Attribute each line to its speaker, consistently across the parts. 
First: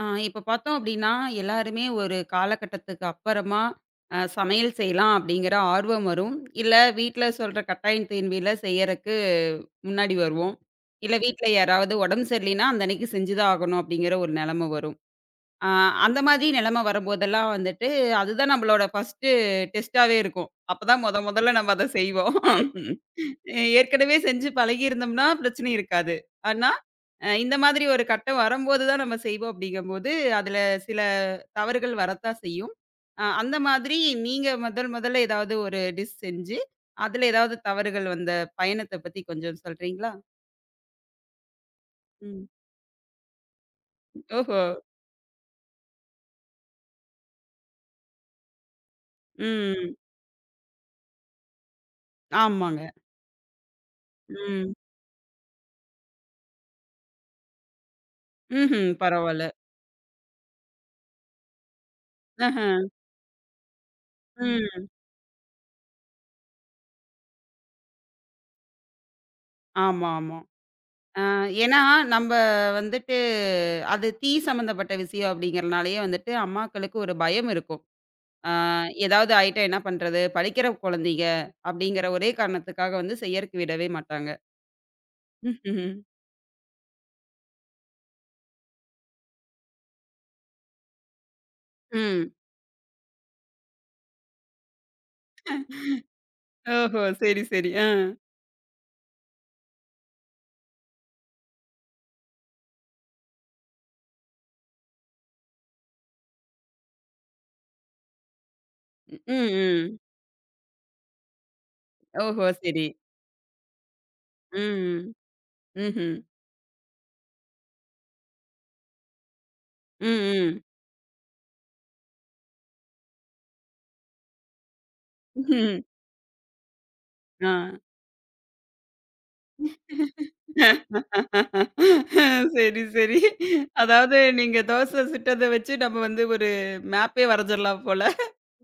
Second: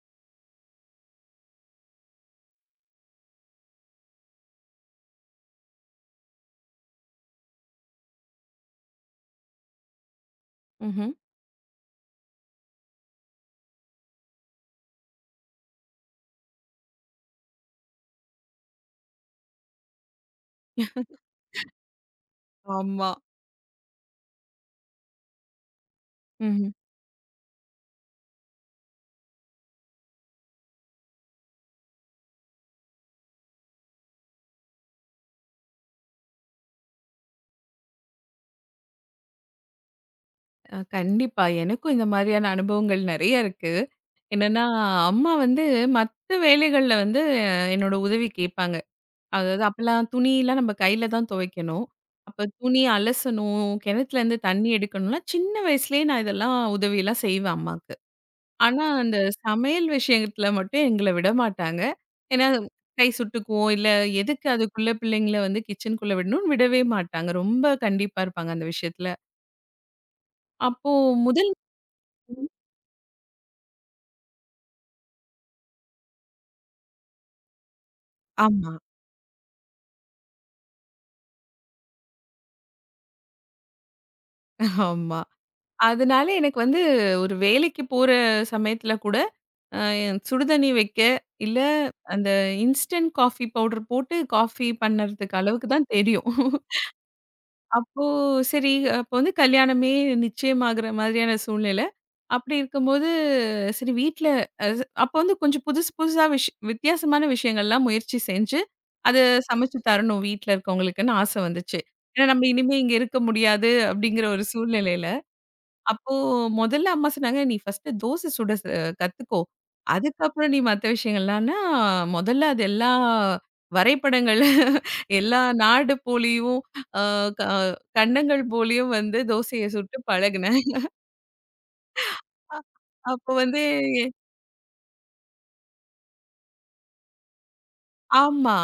Speaker 1: ஆ இப்ப பார்த்தோம் அப்டின்னா, எல்லாருமே ஒரு காலகட்டத்துக்கு அப்பறமா சமையல் செய்யலாம் அப்டிங்கிற ஆர்வம் வரும். இல்ல வீட்ல சொல்ற கட்டாயம் தேன்மையில செய்யறக்கு முன்னாடி வருவோம்.
Speaker 2: ம்ஹ்ம்.
Speaker 1: இல்ல வீட்ல யாராவது உடம்பு சரியில்லைன்னா, அந்த அன்னைக்கு செஞ்சு தான் ஆகணும் அப்டிங்கிற ஒரு நெலம வரும். ஆ அந்த மாதிரி நிலைமை வரும்போதெல்லாம் வந்துட்டு, அதுதான் நம்மளோட ஃபர்ஸ்ட்டு டெஸ்ட்டாவே இருக்கும். அப்பதான் மொதல்ல நம்ம அத செய்வோம்.
Speaker 2: ஆமா.
Speaker 1: ஏற்கனவே செஞ்சு பழகியிருந்தோம்னா பிரச்சனை இருக்காது.
Speaker 2: ம்ஹ்ம்.
Speaker 1: ஆனா, இந்த மாதிரி ஒரு கட்டம் வரும்போது தான் நம்ம செய்வோம் அப்படிங்கும்போது, அதுல சில தவறுகள் வரத்தான் செய்யும். அந்த மாதிரி நீங்க முதல் முதல்ல ஏதாவது ஒரு டிஷ் செஞ்சு, அதுல ஏதாவது தவறுகள் வந்த பயணத்த பத்தி கொஞ்சம் சொல்றீங்களா?
Speaker 2: கண்டிப்பா. எனக்கும் இந்த மாதிரியான
Speaker 1: ம்.
Speaker 2: அனுபவங்கள் நெறைய இருக்கு.
Speaker 1: ஓஹோ!
Speaker 2: என்னன்னா, அம்மா வந்து மத்த வேலைகள்ல வந்து என்னோட உதவி கேட்பாங்க. அதாவது
Speaker 1: ம்.
Speaker 2: அப்பலாம் துணிலாம் நம்ம கையில தான் துவைக்கணும். அப்ப
Speaker 1: ஆமாங்க.
Speaker 2: துணி அலசணும், கிணத்துலேருந்து தண்ணி
Speaker 1: ம்.
Speaker 2: எடுக்கணும்னா, சின்ன வயசுலயே நான் இதெல்லாம் உதவிலாம் செய்வேன் அம்மாக்கு. ஆனா,
Speaker 1: ம்ஹ்ம்.
Speaker 2: அந்த
Speaker 1: பரவால்ல.
Speaker 2: சமையல் விஷயத்துல மட்டும் எங்கள விடமாட்டாங்க. ஏன்னா,
Speaker 1: ஆஹ.
Speaker 2: கை சுட்டுக்குவோம், இல்ல எதுக்கு
Speaker 1: ம்.
Speaker 2: அதுக்குள்ள பிள்ளைங்கள வந்து கிச்சனுக்குள்ள விடணும்னு விடவே மாட்டாங்க. ரொம்ப கண்டிப்பா இருப்பாங்க அந்த விஷயத்துல.
Speaker 1: ஆமா, ஆமா.
Speaker 2: அப்போ
Speaker 1: அ
Speaker 2: முதல்
Speaker 1: ஏன்னா, நம்ப வந்துட்டு அது தீ சம்மந்தப்பட்ட விஷயம் அப்படிங்கிறனாலயே வந்துட்டு அம்மாக்களுக்கு ஒரு பயம் இருக்கும். அ
Speaker 2: ஆமா,
Speaker 1: ஏதாவது ஆயிட்டா என்ன பண்றது? படிக்கிற குழந்தைங்க அப்படிங்கிற ஒரே காரணத்துக்காக வந்து செய்யறக்கு விடவே மாட்டாங்க.
Speaker 2: ஆமா.
Speaker 1: ம்ஹும்.
Speaker 2: அதனால எனக்கு வந்து ஒரு வேலைக்கு போற சமயத்துல கூட, அ சுடுதண்ணி வைக்க, இல்ல அந்த
Speaker 1: ம்.
Speaker 2: இன்ஸ்டன்ட் காஃபி பவுடர் போட்டு காஃபி பண்ணறதுக்கு அளவுக்கு தான் தெரியும்.
Speaker 1: ஓஹோ! சரி, சரி. ஆ.
Speaker 2: அப்போ சரி, அப்போ வந்து கல்யாணமே நிச்சயமாகுற மாதிரியான சூழ்நிலை. அப்படி இருக்கும்போது, சரி வீட்ல அது அப்போ வந்து கொஞ்சம் புதுசு புதுசா வித்தியாசமான விஷயங்கள்லாம் முயற்சி செஞ்சு, அது
Speaker 1: ம்,
Speaker 2: சமைச்சு
Speaker 1: ம்.
Speaker 2: தரணும் வீட்ல இருக்கவங்களுக்குன்னு ஆசை வந்துச்சு. ஏன்னா
Speaker 1: ஓஹோ!
Speaker 2: நம்ம இனிமே
Speaker 1: சரி.
Speaker 2: இங்க இருக்க முடியாது அப்படிங்கிற ஒரு
Speaker 1: ம்.
Speaker 2: சூழ்நிலையில. அப்போ
Speaker 1: ம்ஹ்ம்.
Speaker 2: முதல்ல அம்மா சொன்னாங்க, "நீ ஃபர்ஸ்ட்டு தோசை சுட கத்துக்கோ.
Speaker 1: ம்,
Speaker 2: அதுக்கப்புறம் நீ
Speaker 1: ம்.
Speaker 2: மத்த விஷயங்கள்லாம்னா, முதல்ல அது எல்லா வரைபடங்கள் எல்லா
Speaker 1: ம்.
Speaker 2: நாடு போலியும், அ க கண்டங்கள் போலியும் வந்து தோசைய சுட்டு
Speaker 1: ஆ.
Speaker 2: பழகுன." அ
Speaker 1: சரி, சரி.
Speaker 2: அப்போ வந்து எ-
Speaker 1: அதாவது நீங்க தோசை சுட்டத வச்சு நம்ம வந்து ஒரு மேப்பே வரைஞ்சிடலாம் போல.
Speaker 2: ஆமா.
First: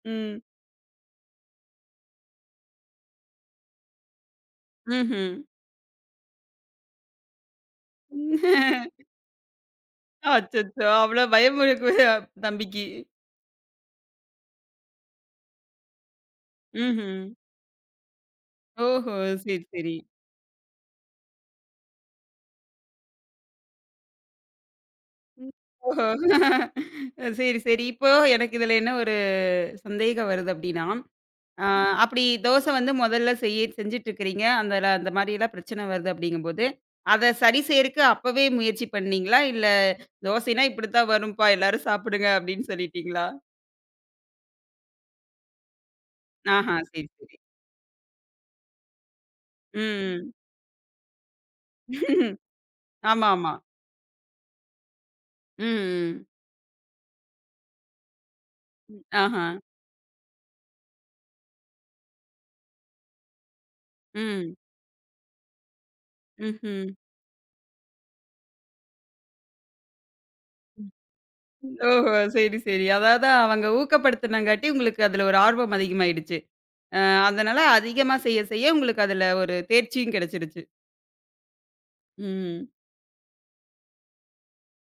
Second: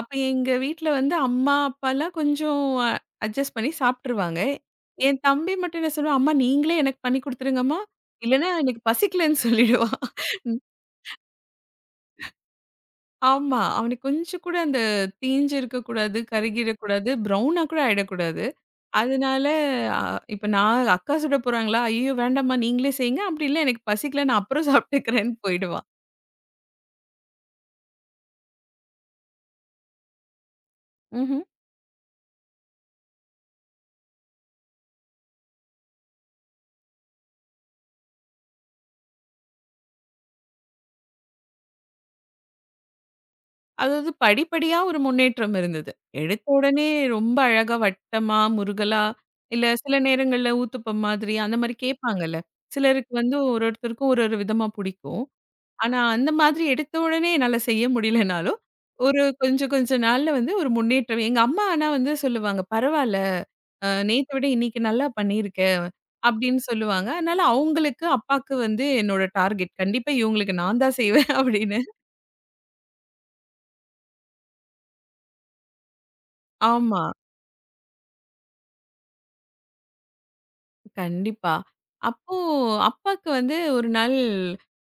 Speaker 2: அப்ப
Speaker 1: ம்.
Speaker 2: எங்க வீட்ல வந்து அம்மா, அப்பாலாம் கொஞ்சம் அட்ஜஸ்ட் பண்ணி சாப்ட்டுருவாங்க. என்
Speaker 1: ம்ஹ்ம்.
Speaker 2: தம்பி மட்டும் என்ன சொல்லுவான், "அம்மா நீங்களே எனக்கு பண்ணி குடுத்துருங்கம்மா, இல்லன்னா எனக்கு பசிக்கலன்னு சொல்லிடுவான்."
Speaker 1: அச்சச்சோ! அவ்வளோ பயம் இருக்கு தம்பிக்கு.
Speaker 2: ஆமா. அவனுக்கு கொஞ்சம் கூட அந்த தீஞ்சு இருக்கக்கூடாது, கருகிடக்கூடாது,
Speaker 1: ம்ஹ்ம்.
Speaker 2: ப்ரௌனா கூட ஆயிடக்கூடாது.
Speaker 1: ஓஹோ!
Speaker 2: அதனால
Speaker 1: சரி, சரி.
Speaker 2: அ இப்ப நான் அக்கா சுட போறாங்களா? ஐயய்யோ! வேண்டாம்மா நீங்களே செய்யுங்க. அப்படி இல்ல எனக்கு பசிக்கல நான் அப்புறம் சாப்பிட்டுக்கிறேன்னு
Speaker 1: ம்.
Speaker 2: போயிடுவான்.
Speaker 1: ஓஹோ! சரி, சரி. இப்போ எனக்கு இதுல என்ன ஒரு சந்தேகம் வருது அப்டின்னா,
Speaker 2: ம்ஹ்ம்.
Speaker 1: ஆ அப்படி தோசை வந்து முதல்ல செய்ய செஞ்சுட்டுருக்கிறீங்க. அந்தல அந்த மாரியெல்லாம் பிரச்சனை வருது அப்படிங்கும்போது, அத சரி செய்யறக்கு அப்பவே முயற்சி பண்ணீங்களா? இல்ல தோசைன்னா இப்படித்தான் வரும்ப்பா எல்லாரும் சாப்பிடுங்க அப்படின்னு சொல்லிட்டீங்களா?
Speaker 2: அதாவது படிப்படியா ஒரு முன்னேற்றம் இருந்தது. எடுத்த
Speaker 1: ஆஹா,
Speaker 2: உடனே
Speaker 1: சரி, சரி.
Speaker 2: ரொம்ப அழகா வட்டமா, முருகலா இல்ல சில
Speaker 1: ம்.
Speaker 2: நேரங்கள்ல ஊத்தப்பம் மாதிரி அந்த மாரி கேட்பாங்கல்ல. சிலருக்கு
Speaker 1: ஆமா,
Speaker 2: வந்து
Speaker 1: ஆமா.
Speaker 2: ஒருத்தருக்கும் ஒரு ஒரு விதமா பிடிக்கும்.
Speaker 1: ம்,
Speaker 2: ஆனா,
Speaker 1: ம்.
Speaker 2: அந்த மாதிரி எடுத்த உடனே என்னால செய்ய முடியலனாலும், ஒரு
Speaker 1: ஆஹா.
Speaker 2: கொஞ்சம் கொஞ்ச நாள்ல வந்து ஒரு முன்னேற்றம். எங்க அம்மா ஆனா வந்து சொல்லுவாங்க, "பரவால்ல, நேத்த விட
Speaker 1: ம்.
Speaker 2: இன்னைக்கு நல்லா பண்ணியிருக்க." அப்படின்னு
Speaker 1: ம்ஹ்ம்.
Speaker 2: சொல்லுவாங்க. அதனால அவங்களுக்கு, அப்பாக்கு வந்து என்னோட டார்கெட். கண்டிப்பா இவங்களுக்கு நான் தான் செய்வேன் அப்படின்னு.
Speaker 1: ஓஹோ! சரி, சரி. அதாவது அவங்க ஊக்கப்படுத்துனங்காட்டி உங்களுக்கு அதுல ஒரு ஆர்வம் அதிகமாயிடுச்சு. அ
Speaker 2: ஆமா.
Speaker 1: அதனால அதிகமா செய்ய செய்ய உங்களுக்கு அதுல ஒரு தேர்ச்சியும் கிடைச்சிருச்சு.
Speaker 2: கண்டிப்பா. அப்போ
Speaker 1: ம்.
Speaker 2: அப்பாக்கு வந்து ஒரு நாள்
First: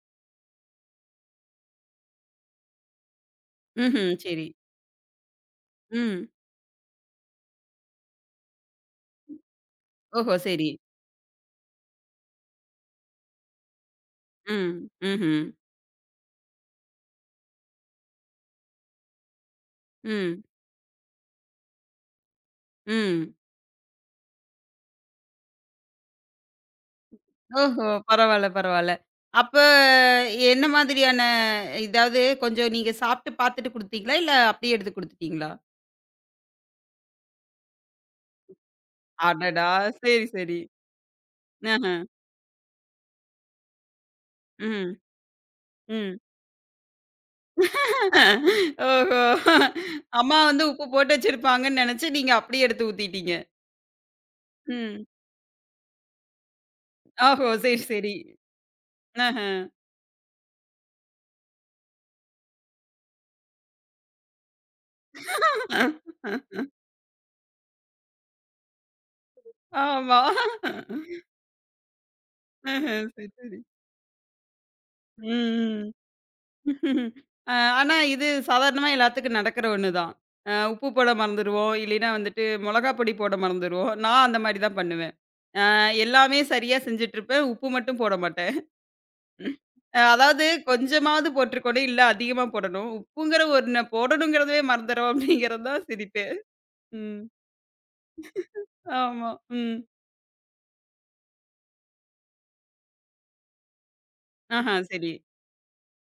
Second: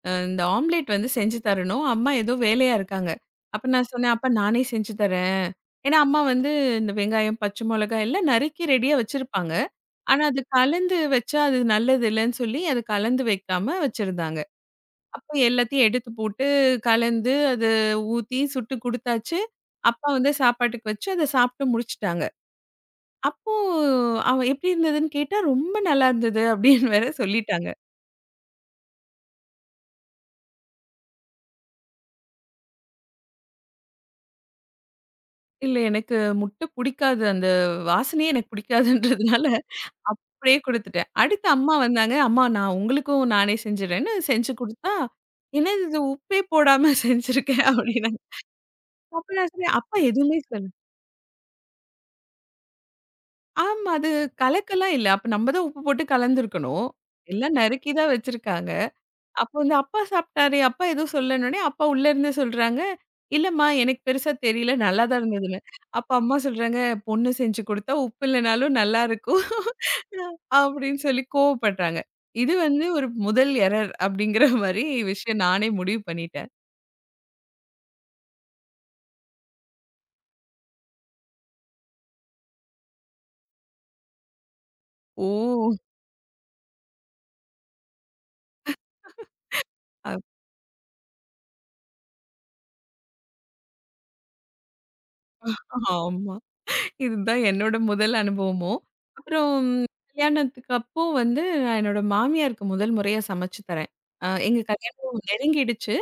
Speaker 2: இந்த ஆம்லேட் வந்து செஞ்சு தரணும். அம்மா ஏதோ வேலையா இருக்காங்க. அப்ப நான்
Speaker 1: ம்ஹ்ம்.
Speaker 2: சொன்னேன், "அப்பா
Speaker 1: சரி.
Speaker 2: நானே செஞ்சு தரேன்." ஏன்னா அம்மா
Speaker 1: ம்.
Speaker 2: வந்து இந்த வெங்காயம், பச்சை மிளகாய் எல்லாம் நறுக்கி ரெடியா வச்சிருப்பாங்க. ஆனா
Speaker 1: ஓஹோ!
Speaker 2: அது
Speaker 1: சரி.
Speaker 2: கலந்து வச்சா அது நல்லது இல்லன்னு சொல்லி அது கலந்து வைக்காம வச்சிருந்தாங்க.
Speaker 1: ம்.
Speaker 2: அப்போ
Speaker 1: ம்ஹ்ம்.
Speaker 2: எல்லாத்தையும் எடுத்து போட்டு கலந்து, அத ஊத்தி சுட்டு குடுத்தாச்சு. அப்பா வந்து
Speaker 1: ம்.
Speaker 2: சாப்பாட்டுக்கு வச்சு அத சாப்பிட்டு முடிச்சுட்டாங்க.
Speaker 1: ம்.
Speaker 2: அப்போ அவ "எப்படி இருந்ததுன்னு?" கேட்டா, "ரொம்ப நல்லா இருந்தது" அப்படின்னு வேற சொல்லிட்டாங்க.
Speaker 1: ஓஹோ! பரவால்ல, பரவால்ல. அப்ப என்ன மாதிரியான இதாவது கொஞ்சம் நீங்க சாப்பிட்டு பார்த்துட்டு குடுத்தீங்களா? இல்ல அப்படியே எடுத்து குடுத்துட்டீங்களா?
Speaker 2: இல்ல எனக்கு முட்டை புடிக்காது. அந்த வாசனையே எனக்கு புடிக்காதுன்றதுனால
Speaker 1: அடடா! சரி,
Speaker 2: அப்படியே
Speaker 1: சரி.
Speaker 2: குடுத்துட்டேன். அடுத்து அம்மா
Speaker 1: ஆஹ.
Speaker 2: வந்தாங்க. "அம்மா நான் உங்களுக்கும் நானே செஞ்சுடுறேன்னு" செஞ்சு குடுத்தா,
Speaker 1: ம்.
Speaker 2: "என்னது இது
Speaker 1: ம்.
Speaker 2: உப்பே போடாம செஞ்சிருக்க" அப்படின்னாங்க.
Speaker 1: ஓஹோ!
Speaker 2: அப்ப நான் சொன்னேன், "அப்பா எதுவுமே
Speaker 1: அம்மா வந்து
Speaker 2: சொல்ல"
Speaker 1: உப்பு போட்டு வச்சிருப்பாங்கன்னு நெனச்சு, நீங்க அப்படியே எடுத்து ஊத்திட்டீங்க.
Speaker 2: ஆமா அது கலக்கலாம்
Speaker 1: ம்.
Speaker 2: இல்ல. அப்ப நம்ம தான் உப்பு போட்டு கலந்துருக்கணும்.
Speaker 1: ஓஹோ!
Speaker 2: எல்லாம்
Speaker 1: சரி,
Speaker 2: நறுக்கி தான்
Speaker 1: சரி.
Speaker 2: வச்சிருக்காங்க.
Speaker 1: ஆஹ.
Speaker 2: அப்ப வந்து அப்பா சாப்பிட்டாரு, அப்பா எதுவும் சொல்லன்னோனே, அப்பா உள்ள இருந்து சொல்றாங்க, "இல்லம்மா எனக்கு பெருசா தெரியல. நல்லா தான் இருந்ததுன்னு." அப்ப அம்மா சொல்றாங்க, "பொண்ணு செஞ்சு குடுத்தா உப்பு இல்லனாலும் நல்லா இருக்கும்."
Speaker 1: ஆமா.
Speaker 2: அப்படின்னு சொல்லி கோவப்படுறாங்க. இது வந்து
Speaker 1: ஆஹ.
Speaker 2: ஒரு
Speaker 1: சரி,
Speaker 2: முதல்
Speaker 1: சரி.
Speaker 2: எரர் அப்படிங்கிற மாரி
Speaker 1: ம்,
Speaker 2: விஷயம் நானே
Speaker 1: ம்.
Speaker 2: முடிவு பண்ணிட்டேன்.
Speaker 1: அ ஆனா இது சாதாரணமா எல்லாத்துக்கும் நடக்கிற ஒண்ணு தான். உப்பு போட மறந்துருவோம். இல்லைன்னா வந்துட்டு மொளகா பொடி போட மறந்துருவோம். நான் அந்த மாரி தான் பண்ணுவேன்.
Speaker 2: ஓ!
Speaker 1: எல்லாமே சரியா செஞ்சுட்டுருப்பேன். உப்பு மட்டும் போட மாட்டேன்.
Speaker 2: அ
Speaker 1: அதாவது கொஞ்சமாவது போட்டுருக்கணும். இல்ல அதிகமா போடணும். உப்புங்கிற ஒண்ண போடணுங்கிறதவே மறந்துறோம் அப்படிங்கிறது தான் சிரிப்பே.
Speaker 2: ஆமா.
Speaker 1: ம்.
Speaker 2: இதுதான் என்னோட முதல் அனுபவமும்.
Speaker 1: ஆமா.
Speaker 2: அப்புறம்
Speaker 1: ம்.
Speaker 2: கல்யாணத்துக்கு அப்போ வந்து நான் என்னோட மாமியாருக்கு முதல் முறையா சமைச்சு தரேன். எங்க
Speaker 1: ஆஹா சரி.
Speaker 2: கல்யாணம் நெருங்கிடுச்சு.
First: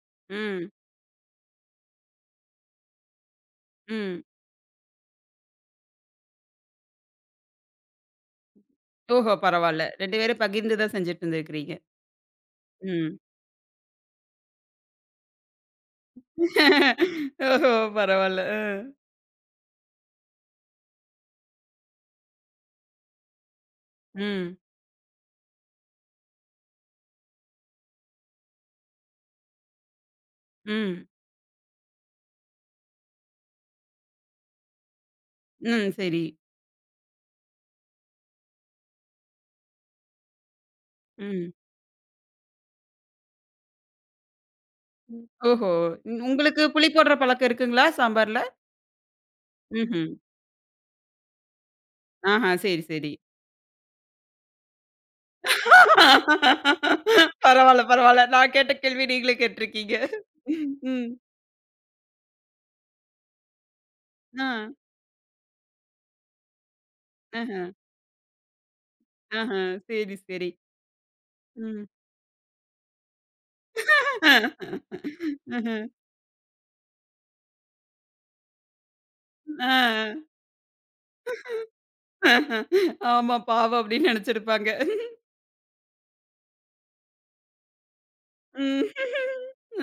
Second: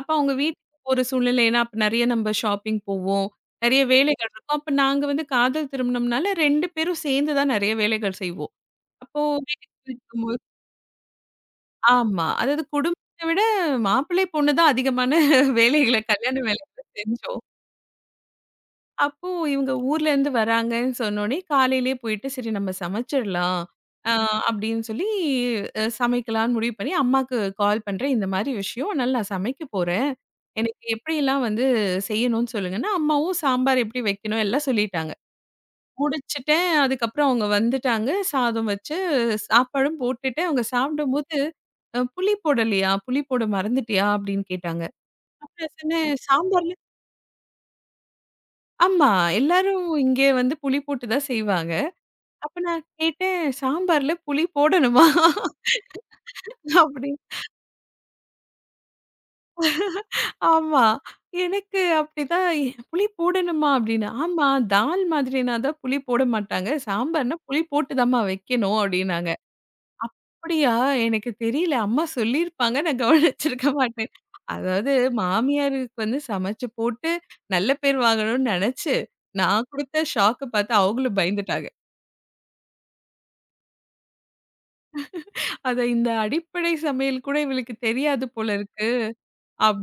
Speaker 2: அப்ப அவங்க
Speaker 1: ம்.
Speaker 2: வீட்டுக்கு போற சூழ்நிலை ஏன்னா, அப்ப நெறைய நம்ம ஷாப்பிங் போவோம். நெறைய
Speaker 1: ம்.
Speaker 2: வேலைகள் இருக்கும். அப்ப நாங்க வந்து காதல் திருமணம்னால 2 பேரும் சேர்ந்து தான் நெறைய வேலைகள் செய்வோம். அப்போ
Speaker 1: ஓஹோ!
Speaker 2: வீட்டுக்கு
Speaker 1: பரவால்ல. 2
Speaker 2: போயிருக்கும்போது
Speaker 1: பேரும் பகிர்ந்து தான் செஞ்சுட்டு இருந்திருக்கிறீங்க.
Speaker 2: ஆமா. அதாவது
Speaker 1: ம்.
Speaker 2: குடும்பத்த விட மாப்பிள்ளை, பொண்ணு தான் அதிகமான வேலைகள கல்யாண வேலைகள செஞ்சோம்.
Speaker 1: ஓஹோ! பரவால்ல.
Speaker 2: அப்போ இவங்க ஊர்லேருந்து வராங்கன்னு சொன்னோனே, காலையிலேயே போயிட்டு, "சரி நம்ம சமைச்சிடலாம்." அ
Speaker 1: ம்.
Speaker 2: அப்படின்னு சொல்லி சமைக்கலான்னு முடிவு பண்ணி, அம்மாக்கு கால் பண்றேன். "இந்த மாரி விஷயம். அதனால நான் சமைக்க போறேன். எனக்கு
Speaker 1: ம்.
Speaker 2: எப்படிலாம் வந்து செய்யணும்னு சொல்லுங்கன்னா" அம்மாவும் சாம்பார் எப்படி வைக்கணும் எல்லாம் சொல்லிட்டாங்க.
Speaker 1: ம். சரி.
Speaker 2: முடிச்சுட்டேன். அதுக்கப்புறம் அவங்க வந்துட்டாங்க. சாதம் வச்சு, சாப்பாடும் போட்டுட்டேன். அவங்க சாப்பிடும்போது,
Speaker 1: ம்.
Speaker 2: புளி போடலையா? புளி போட மறந்துட்டியா?" அப்படின்னு கேட்டாங்க.
Speaker 1: ஓஹோ!
Speaker 2: அப்புறம் சொன்னேன்,
Speaker 1: உங்களுக்கு
Speaker 2: "சாம்பார்ல"
Speaker 1: புளி போடுற பழக்கம் இருக்குங்களா சாம்பார்ல?
Speaker 2: ஆமா. எல்லாரும்
Speaker 1: ம்ஹ்ம்.
Speaker 2: இங்கே வந்து புளி போட்டு தான் செய்வாங்க.
Speaker 1: ஆஹா.
Speaker 2: அப்ப
Speaker 1: சரி,
Speaker 2: நான்
Speaker 1: சரி.
Speaker 2: கேட்டேன், "சாம்பார்ல புளி போடணுமா?" அப்படி.
Speaker 1: பரவால்ல, பரவால்ல. நான் கேட்ட கேள்வி நீங்களே கேட்டுருக்கீங்க.
Speaker 2: ஆமா.
Speaker 1: ம்.
Speaker 2: எனக்கு அப்படிதான் "புளி போடணுமா?" அப்படின்னு. "ஆமா,
Speaker 1: ஆ.
Speaker 2: தால் மாதிரினா தான் புளி போட மாட்டாங்க. சாம்பார்னா
Speaker 1: ஆஹ.
Speaker 2: புளி போட்டு தாம்மா வைக்கணும்." அப்படின்னாங்க.
Speaker 1: ஆஹ. சரி, சரி.
Speaker 2: "அப்படியா? எனக்கு தெரியல.
Speaker 1: ம்.
Speaker 2: அம்மா சொல்லியிருப்பாங்க. நான் கவனிச்சிருக்க மாட்டேன்." அதாவது
Speaker 1: ஆஹ.
Speaker 2: மாமியாருக்கு வந்து சமைச்சு போட்டு நல்ல பேர் வாங்கணும்னு நெனச்சு, நான்
Speaker 1: ஆ.
Speaker 2: குடுத்த ஷாக்க பார்த்து அவங்களும் பயந்துட்டாங்க.
Speaker 1: ஆமா பாவம் அப்படின்னு நெனச்சிருப்பாங்க.
Speaker 2: அத இந்த அடிப்படை சமையல் கூட இவளுக்கு தெரியாது போல இருக்கு.
Speaker 1: ம்.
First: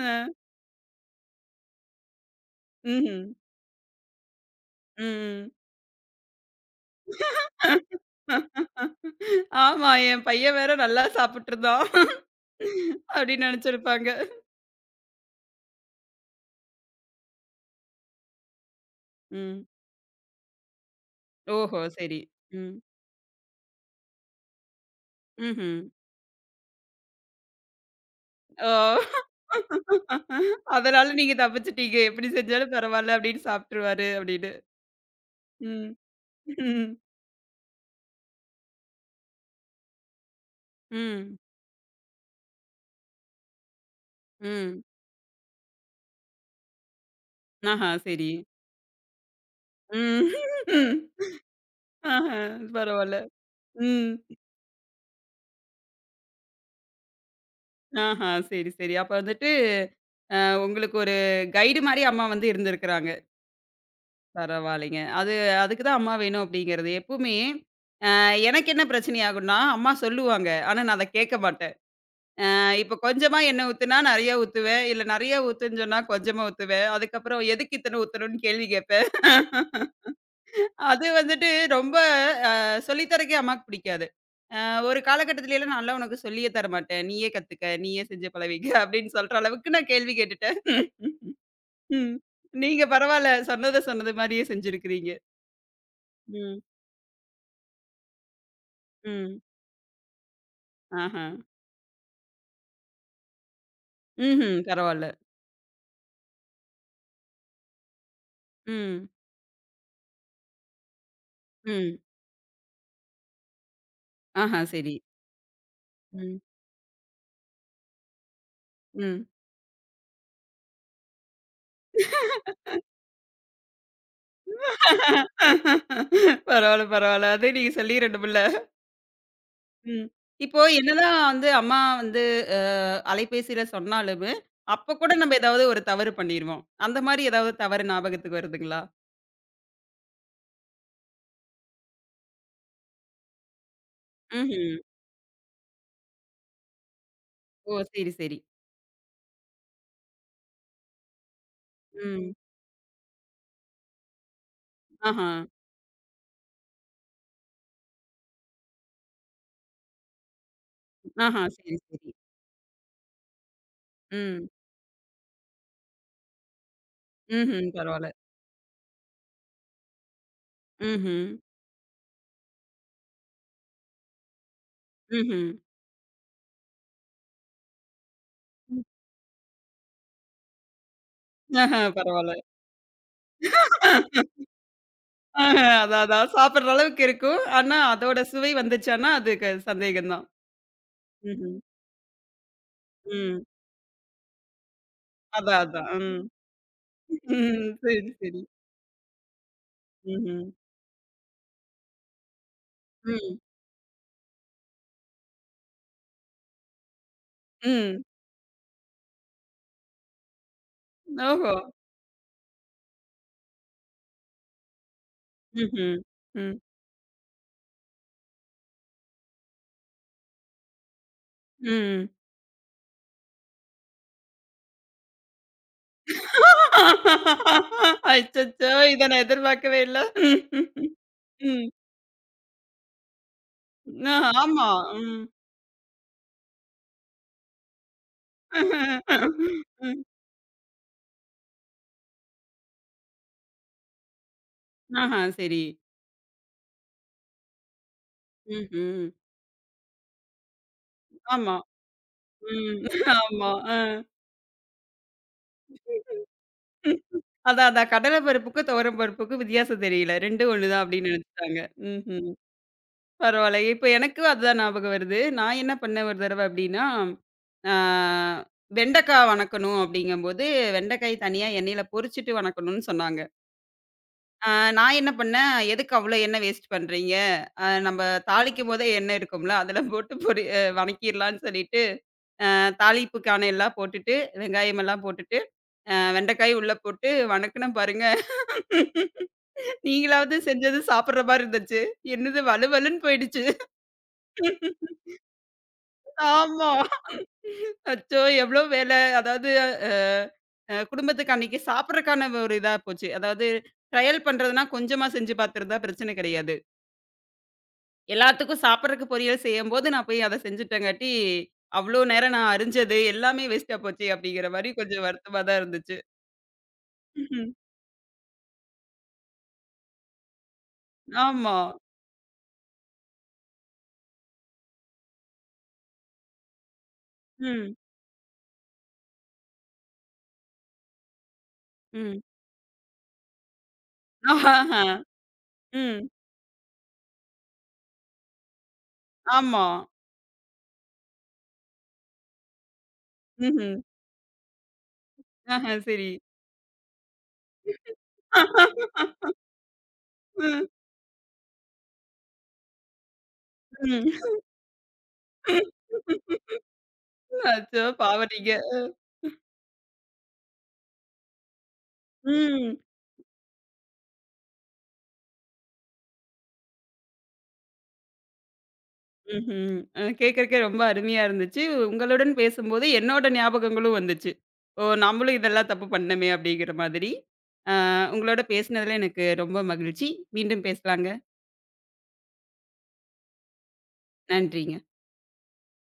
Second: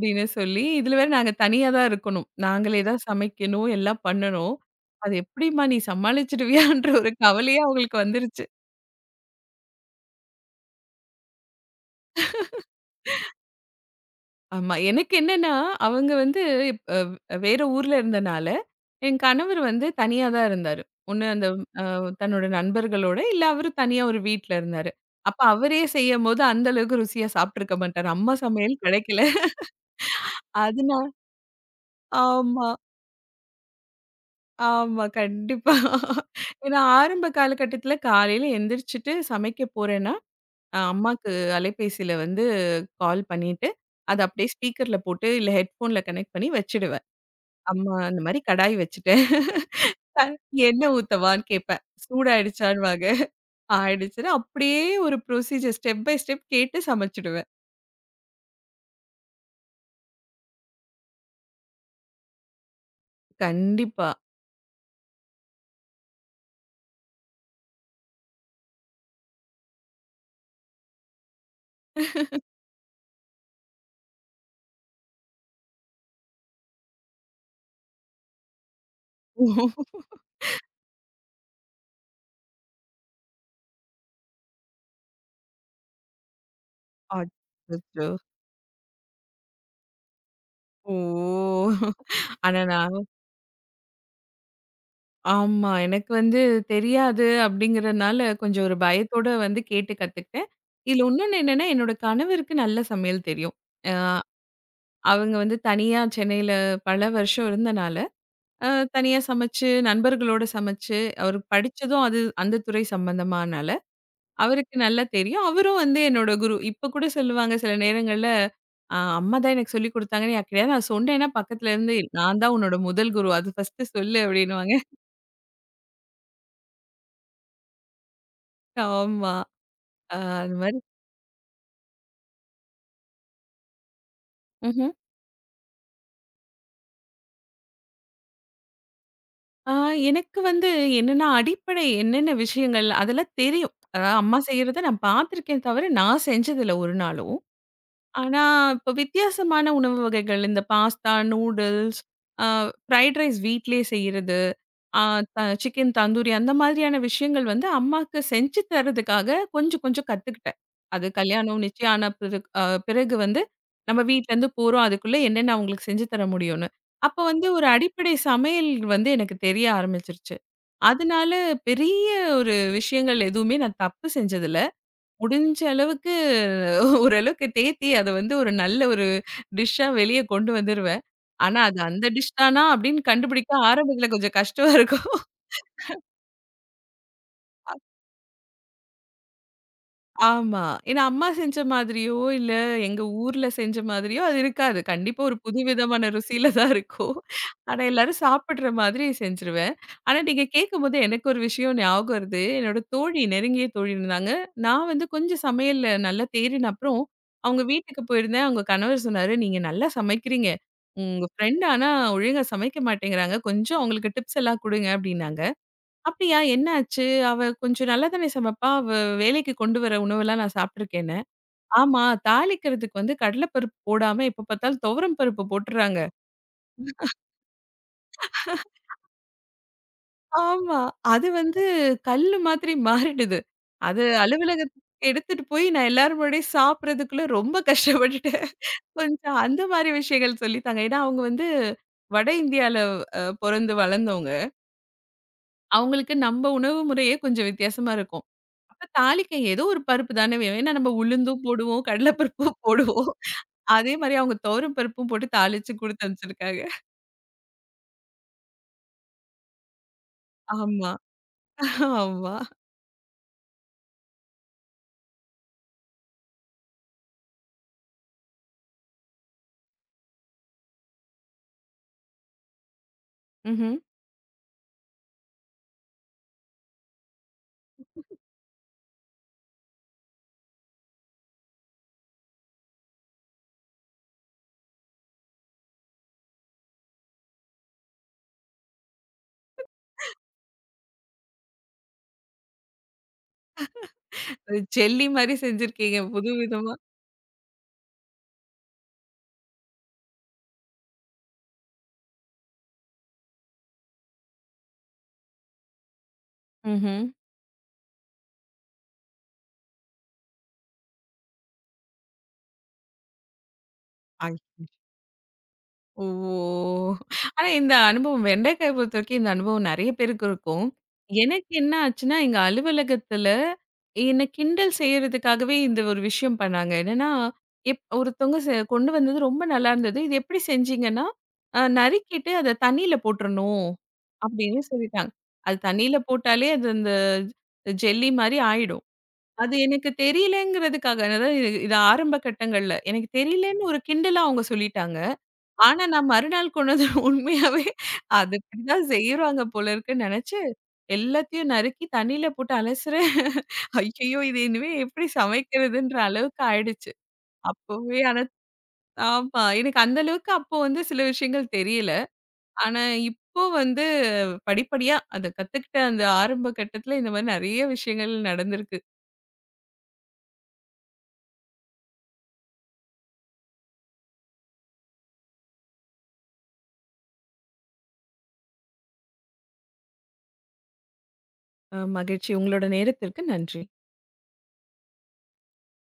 Speaker 1: ஆ.
Speaker 2: சொல்லி, இதுல வேற நாங்க தனியா தான் இருக்கணும். நாங்களே தான்
Speaker 1: ம்ஹ்ம்.
Speaker 2: சமைக்கணும், எல்லாம் பண்ணணும். அது
Speaker 1: ம்.
Speaker 2: எப்படிம்மா நீ சமாளிச்சுடுவியான்ற ஒரு கவலையே அவங்களுக்கு வந்துருச்சு.
Speaker 1: ஆமா. என் பையன் வேற நல்லா சாப்பிட்டுருந்தான். அப்படின்னு நினைச்சிருப்பாங்க.
Speaker 2: ஆமா. எனக்கு என்னன்னா, அவங்க வந்து அ வேற ஊர்ல இருந்தனால, என் கணவர்
Speaker 1: ம்.
Speaker 2: வந்து தனியா தான் இருந்தாரு. ஒண்ணு அந்த
Speaker 1: ஓஹோ! சரி.
Speaker 2: தன்னோட
Speaker 1: ம்.
Speaker 2: நண்பர்களோட, இல்ல அவரு தனியா ஒரு வீட்ல இருந்தாரு. அப்ப அவரே
Speaker 1: ம்ஹ்ம்.
Speaker 2: செய்யும்போது அந்த அளவுக்கு ருசியா சாப்பிட்டுருக்க மாட்டாரு. அம்மா
Speaker 1: ஓ!
Speaker 2: சமையல் கிடைக்கல. அதுனா
Speaker 1: அதனால நீங்க தப்பிச்சுட்டீங்க. எப்படி
Speaker 2: ஆமா.
Speaker 1: செஞ்சாலும் பரவால்ல அப்படின்னு சாப்ட்டுருவாரு அப்படின்னு.
Speaker 2: ஆமா. கண்டிப்பா.
Speaker 1: ம்.
Speaker 2: ஏன்னா
Speaker 1: ம்.
Speaker 2: ஆரம்ப காலகட்டத்தில காலையில எந்திரிச்சுட்டு சமைக்க போறேன்னா, அம்மாக்கு
Speaker 1: ம்.
Speaker 2: அலைபேசியில வந்து கால் பண்ணிட்டு, அத அப்படியே
Speaker 1: ம்.
Speaker 2: ஸ்பீக்கர்ல போட்டு இல்ல ஹெட்ஃபோன்ல கனெக்ட் பண்ணி வச்சுடுவேன்.
Speaker 1: ஆஹா
Speaker 2: அம்மா இந்த
Speaker 1: சரி.
Speaker 2: மாரி கடாய் வச்சுட்டேன்.
Speaker 1: ம்.
Speaker 2: எண்ணெய் ஊத்தவான்னு கேட்பேன்.
Speaker 1: ஆஹா
Speaker 2: சூடாயிடுச்சான்னுவாங்க.
Speaker 1: பரவால்ல. ம்.
Speaker 2: ஆயிடுச்சுன்னா அப்படியே ஒரு ப்ரொசீஜர் ஸ்டெப் பை ஸ்டெப் கேட்டு சமைச்சுடுவேன்.
Speaker 1: ஆஹா சரி, சரி. அப்ப வந்துட்டு உங்களுக்கு ஒரு கைடு மாரி அம்மா வந்து இருந்திருக்கிறாங்க.
Speaker 2: கண்டிப்பா.
Speaker 1: பரவாயில்லைங்க. அது அதுக்கு தான் அம்மா வேணும் அப்படிங்கிறது. எப்பவுமே அ எனக்கு என்ன பிரச்சனை ஆகும்னா, அம்மா சொல்லுவாங்க. ஆனா நான் அத கேட்க மாட்டேன். இப்ப கொஞ்சமா எண்ணெய் ஊத்துனா நெறைய ஊத்துவேன். இல்ல நெறைய ஊத்துன்னு சொன்னா கொஞ்சமா ஊத்துவேன். அதுக்கப்புறம் எதுக்கு இத்தனை ஊத்தணும்னு கேள்வி கேட்பேன்.
Speaker 2: ஓ
Speaker 1: அது வந்துட்டு ரொம்ப அ சொல்லி தரக்கே அம்மாக்கு பிடிக்காது. அ ஒரு காலகட்டத்திலலாம் நான்லாம் உனக்கு சொல்லியே தரமாட்டேன். நீயே கத்துக்க, நீயே
Speaker 2: அச்சச்சோ!
Speaker 1: செஞ்சு பழகிக்க அப்படின்னு சொல்ற அளவுக்கு நான் கேள்வி கேட்டுட்டேன்.
Speaker 2: ஓ!
Speaker 1: ம்.
Speaker 2: ஆனா
Speaker 1: நீங்க
Speaker 2: நான்
Speaker 1: பரவால்ல. சொன்னத சொன்னது மாரியே செஞ்சிருக்கிறீங்க.
Speaker 2: ஆமா. எனக்கு வந்து
Speaker 1: ம்.
Speaker 2: தெரியாது அப்படிங்கிறனால, கொஞ்சம் ஒரு பயத்தோட
Speaker 1: ம்.
Speaker 2: வந்து கேட்டு கத்துக்கிட்டேன். இதுல
Speaker 1: ஆஹ.
Speaker 2: இன்னொன்னு என்னன்னா, என்னோட கணவருக்கு நல்ல சமையல் தெரியும். அ
Speaker 1: ம்ஹ்ம். பரவால்ல.
Speaker 2: அவங்க வந்து தனியா சென்னையில பல வருஷம் இருந்தனால, அ
Speaker 1: ம்.
Speaker 2: தனியா சமைச்சு, நண்பர்களோட சமைச்சு, அவரு
Speaker 1: ம்.
Speaker 2: படிச்சதும் அது அந்த துறை சம்பந்தமானால,
Speaker 1: ஆஹா,
Speaker 2: அவருக்கு
Speaker 1: சரி.
Speaker 2: நல்லா தெரியும். அவரும் வந்து என்னோட
Speaker 1: ம்.
Speaker 2: குரு. இப்ப கூட சொல்லுவாங்க சில நேரங்கள்ல,
Speaker 1: ம்.
Speaker 2: அம்மா தான் எனக்கு சொல்லிக் குடுத்தாங்கன்னு யார்கிட்டயாவது நான் சொன்னேன்னா, பக்கத்துல இருந்து நான் தான் உன்னோட முதல் குரு. அது ஃபர்ஸ்ட்டு சொல்லு" அப்படின்னுவாங்க.
Speaker 1: பரவால்ல, பரவால்ல. அதே நீங்க சொல்லிரணும் இல்ல.
Speaker 2: ஆமா.
Speaker 1: ம்.
Speaker 2: அது
Speaker 1: இப்போ
Speaker 2: மாரி
Speaker 1: என்னதான் வந்து அம்மா வந்து அ அலைபேசியில சொன்னாலுமே,
Speaker 2: ம்ஹ்ம்.
Speaker 1: அப்ப கூட நம்ம ஏதாவது ஒரு தவறு பண்ணிருவோம். அந்த மாரி ஏதாவது தவறு ஞாபகத்துக்கு வருதுங்களா?
Speaker 2: ஆ எனக்கு வந்து என்னன்னா, அடிப்படை என்னென்ன விஷயங்கள் அதெல்லாம் தெரியும். அதாவது அம்மா
Speaker 1: ம்ஹ்ம்.
Speaker 2: செய்றத நான் பார்த்துருக்கேன் தவிர, நான் செஞ்சதில்ல ஒரு நாளும்.
Speaker 1: ஓ! சரி, சரி.
Speaker 2: ஆனா, இப்ப வித்தியாசமான உணவு வகைகள் இந்த பாஸ்தா, நூடுல்ஸ்,
Speaker 1: ம்.
Speaker 2: அ ஃப்ரைட் ரைஸ் வீட்லயே செய்றது, அ
Speaker 1: ஆஹா,
Speaker 2: த சிக்கன் தந்தூரி அந்த மாதிரியான விஷயங்கள் வந்து அம்மாக்கு செஞ்சு தரதுக்காக கொஞ்சம் கொஞ்சம் கத்துக்கிட்டேன். அது
Speaker 1: ஆஹா.
Speaker 2: கல்யாணம்
Speaker 1: சரி,
Speaker 2: நிச்சயம் ஆன
Speaker 1: சரி.
Speaker 2: பிறகு பிறகு வந்து நம்ம வீட்லருந்து
Speaker 1: ம்.
Speaker 2: போறோம். அதுக்குள்ள என்னென்ன அவங்களுக்கு செஞ்சு தர முடியும்னு. அப்ப வந்து ஒரு
Speaker 1: ம்ஹ்ம். பரவால்ல.
Speaker 2: அடிப்படை சமையல் வந்து எனக்கு தெரிய ஆரம்பிச்சுருச்சு.
Speaker 1: ம்ஹ்ம்.
Speaker 2: அதனால பெரிய ஒரு விஷயங்கள் எதுவுமே நான் தப்பு செஞ்சதில்ல.
Speaker 1: ம்ஹ்ம்.
Speaker 2: முடிஞ்ச அளவுக்கு ஓரளவுக்கு தேத்தி, அத வந்து ஒரு நல்ல ஒரு டிஷ்ஷா வெளிய கொண்டு வந்துருவேன். ஆனா, அது
Speaker 1: ஆஹா,
Speaker 2: அந்த டிஷ்
Speaker 1: பரவால்ல.
Speaker 2: தானா அப்படின்னு கண்டுபிடிக்க ஆரம்பத்துல கொஞ்சம் கஷ்டமா இருக்கும்.
Speaker 1: ஆஹ. அதான், அதான். சாப்பிடுற அளவுக்கு இருக்கும். ஆனா, அதோட சுவை வந்துச்சான்னா, அதுக்கு சந்தேகம் தான்.
Speaker 2: ஆமா. ஏன்னா அம்மா செஞ்ச
Speaker 1: ம்ஹ்ம்.
Speaker 2: மாதிரியோ, இல்ல எங்க
Speaker 1: ம்.
Speaker 2: ஊர்ல செஞ்ச மாதிரியோ அது இருக்காது. கண்டிப்பா ஒரு
Speaker 1: அதான், அதான்.
Speaker 2: புதுவிதமான
Speaker 1: ம்.
Speaker 2: ருசியில தான் இருக்கும்.
Speaker 1: ம்.
Speaker 2: ஆனா
Speaker 1: சரி,
Speaker 2: எல்லாரும்
Speaker 1: சரி.
Speaker 2: சாப்பிடுற மாதிரி செஞ்சுருவேன். ஆனா
Speaker 1: ம்ஹ்ம்.
Speaker 2: நீங்க கேட்கும்போது எனக்கு ஒரு விஷயம் ஞாபகம் வருது. என்னோட தோழி,
Speaker 1: ம்.
Speaker 2: நெருங்கிய தோழி இருந்தாங்க. நான் வந்து கொஞ்சம் சமையல்ல நல்லா தேறின அப்புறம், அவங்க
Speaker 1: ம்.
Speaker 2: வீட்டுக்கு போயிருந்தேன். அவங்க கணவர் சொன்னாரு, "நீங்க நல்லா சமைக்கிறீங்க. உங்க
Speaker 1: ஓஹோ!
Speaker 2: ஃப்ரெண்ட் ஆனா ஒழுங்கா சமைக்க மாட்டேங்கிறாங்க. கொஞ்சம் அவங்களுக்கு டிப்ஸ் எல்லாம் குடுங்க" அப்படின்னாங்க.
Speaker 1: ம்ஹ்ம்.
Speaker 2: அப்படியா?
Speaker 1: ம்.
Speaker 2: என்ன ஆச்சு? அவ கொஞ்சம் நல்லா தானே சமைப்பா? அவ வேலைக்கு கொண்டு வர உணவெல்லாம் நான் சாப்பிட்டுருக்கேன்னு. ஆமா.
Speaker 1: ம்.
Speaker 2: தாளிக்கிறதுக்கு வந்து கடலைப்பருப்பு போடாம எப்ப பார்த்தாலும் துவரம் பருப்பு போட்டுர்றாங்க.
Speaker 1: அச்சச்சோ! இத நான் எதிர்பார்க்கவே இல்ல.
Speaker 2: ஆமா. அது வந்து
Speaker 1: ம்.
Speaker 2: கல்லு மாதிரி மாறிடுது. அது
Speaker 1: ஆ ஆமா.
Speaker 2: அலுவலகத்துக்கு
Speaker 1: ம்.
Speaker 2: எடுத்துட்டு போய் நான் எல்லார் முன்னாடியும் சாப்பிடுறதுக்குள்ள ரொம்ப கஷ்டப்பட்டுட்டேன். கொஞ்சம் அந்த மாரி
Speaker 1: ம்.
Speaker 2: விஷயங்கள் சொல்லி தாங்க. ஏன்னா அவங்க வந்து வட இந்தியால பொறந்து வளர்ந்தவங்க.
Speaker 1: ஆஹா, சரி.
Speaker 2: அவங்களுக்கு நம்ம உணவு முறையே கொஞ்சம் வித்தியாசமா இருக்கும். அப்ப
Speaker 1: ம்ஹ்ம்.
Speaker 2: தாளிக்க ஏதோ ஒரு பருப்பு தானே வேணும். ஏன்னா நம்ம உளுந்தும்
Speaker 1: ஆமா.
Speaker 2: போடுவோம், கடல பருப்பும்
Speaker 1: ம்.
Speaker 2: போடுவோம்.
Speaker 1: ஆமா. ஆ.
Speaker 2: அதே மாரி அவங்க துவரம் பருப்பும் போட்டு தாளிச்சு குடுத்து அனுப்பிச்சிருக்காங்க.
Speaker 1: அதான், அதான். கடலை பருப்புக்கும், துவரம் பருப்புக்கும் வித்தியாசம் தெரியல. 2ம் ஒண்ணு தான்
Speaker 2: ஆமா,
Speaker 1: அப்படின்னு நினைச்சுட்டாங்க. ம்ஹ்ம்.
Speaker 2: ஆமா.
Speaker 1: பரவால்ல. இப்ப எனக்கு அதுதான் ஞாபகம் வருது. நான் என்ன பண்ணேன் ஒரு தடவை அப்படின்னா, ஆ வெண்டைக்கா வணக்கணும் அப்படிங்கும்போது, வெண்டைக்காய் தனியா எண்ணெயில பொரிச்சுட்டு வணக்கணும்னு சொன்னாங்க.
Speaker 2: ம்ஹ்ம்.
Speaker 1: ஆ நான் என்ன பண்ணேன், "எதுக்கு அவ்வளோ எண்ணெய் வேஸ்ட் பண்றீங்க? நம்ம தாளிக்கும்போதே எண்ணெய் இருக்கும்ல, அதில போட்டு பொரி வணக்கிடலாம்ன்னு" சொல்லிட்டு, தாளிப்புக்கான எல்லாம் போட்டுட்டு, வெங்காயம் எல்லாம் போட்டுட்டு, வெண்டைக்காய் உள்ள போட்டு வணக்குனேன் பாருங்க. நீங்களாவது செஞ்சது சாப்பிடுற மாரி இருந்துச்சு. என்னது வழுவழுன்னு போயிடுச்சு.
Speaker 2: ஒரு ஜெல்லி மாரி செஞ்சிருக்கீங்க
Speaker 1: ஆமா.
Speaker 2: புதுவிதமா.
Speaker 1: அச்சோ! எவ்ளோ வேல. அதாவது அ அ குடும்பத்துக்கு அன்னைக்கு சாப்பிடுறதுக்கான ஒரு இதா போச்சு. அதாவது ட்ரையல் பண்றதுன்னா கொஞ்சமா செஞ்சு பார்த்துருந்தா பிரச்சனை கிடையாது.
Speaker 2: ம்ஹ்ம்.
Speaker 1: எல்லாத்துக்கும் சாப்பிடுறதுக்கு பொரியல் செய்யும்போது நான் போய் அத செஞ்சுட்டேங்காட்டி, அவ்ளோ நேரம் நான் அரிஞ்சது எல்லாமே வேஸ்ட்டா போச்சே!
Speaker 2: ஐ
Speaker 1: அப்டிங்கிற மாரி கொஞ்சம் வருத்தமா தான் இருந்துச்சு.
Speaker 2: ஓ! ஆனா
Speaker 1: ம்ஹ்ம்.
Speaker 2: இந்த அனுபவம் வெண்டைக்காய பொறுத்தவரைக்கும் இந்த அனுபவம் நெறைய பேருக்கு இருக்கும். எனக்கு
Speaker 1: ஆமா.
Speaker 2: என்ன ஆச்சுன்னா, எங்க அலுவலகத்துல என்ன கிண்டல் செய்றதுக்காகவே இந்த ஒரு விஷயம் பண்ணாங்க. என்னன்னா,
Speaker 1: ம்.
Speaker 2: ஒருத்தவங்க கொண்டு வந்தது ரொம்ப நல்லா இருந்தது. இது எப்படி செஞ்சீங்கன்னா,
Speaker 1: ம்.
Speaker 2: நறுக்கிட்டு அத தண்ணீல போட்டுறணும் அப்படின்னு
Speaker 1: ஆஹஹ.
Speaker 2: சொல்லிட்டாங்க. அது தண்ணீல
Speaker 1: ம்.
Speaker 2: போட்டாலே அது அந்த ஜெல்லி மாரி ஆயிடும். அது
Speaker 1: ஆமா.
Speaker 2: எனக்கு தெரியலங்கிறதுக்காக அதாவது இது ஆரம்ப கட்டங்கள்ல. எனக்கு
Speaker 1: ம்ஹ்ம்.
Speaker 2: தெரியலன்னு ஒரு கிண்டலா அவங்க சொல்லிட்டாங்க.
Speaker 1: ஆஹ
Speaker 2: ஆனா நான்
Speaker 1: சரி.
Speaker 2: மறுநாள் கொண்டு வந்து உண்மையாவே அது இப்படிதான் செய்றாங்க போல இருக்குன்னு நெனச்சு,
Speaker 1: ம்.
Speaker 2: எல்லாத்தையும் நறுக்கி தண்ணீல போட்டு அலசுறேன். ஐய்யயோ! இது
Speaker 1: ம்.
Speaker 2: இனிமே எப்படி சமைக்கிறதுன்ற அளவுக்கு ஆயிடுச்சு.
Speaker 1: அச்சோ!
Speaker 2: அப்பவே ஆனா
Speaker 1: பாவம் நீங்க.
Speaker 2: ஆமா. எனக்கு அந்த அளவுக்கு அப்போ வந்து சில விஷயங்கள் தெரியல.
Speaker 1: ம்.
Speaker 2: ஆனா இப்போ வந்து படிப்படியா அத கத்துக்கிட்ட அந்த ஆரம்ப கட்டத்துல இந்த மாரி நெறைய விஷயங்கள் நடந்திருக்கு.
Speaker 1: ம்ஹ்ம். கேட்கறக்கே ரொம்ப அருமையா இருந்துச்சு. உங்களுடன் பேசும்போது என்னோட ஞாபகங்களும் வந்துச்சு. ஓ! நம்மளும் இதெல்லாம் தப்பு பண்ணோமே அப்படிங்கிற மாதிரி. அ உங்களோட பேசினதுல எனக்கு ரொம்ப மகிழ்ச்சி. மீண்டும் பேசலாங்க.
Speaker 2: மகிழ்ச்சி. உங்களோட நேரத்திற்கு நன்றி.
Speaker 1: நன்றிங்க.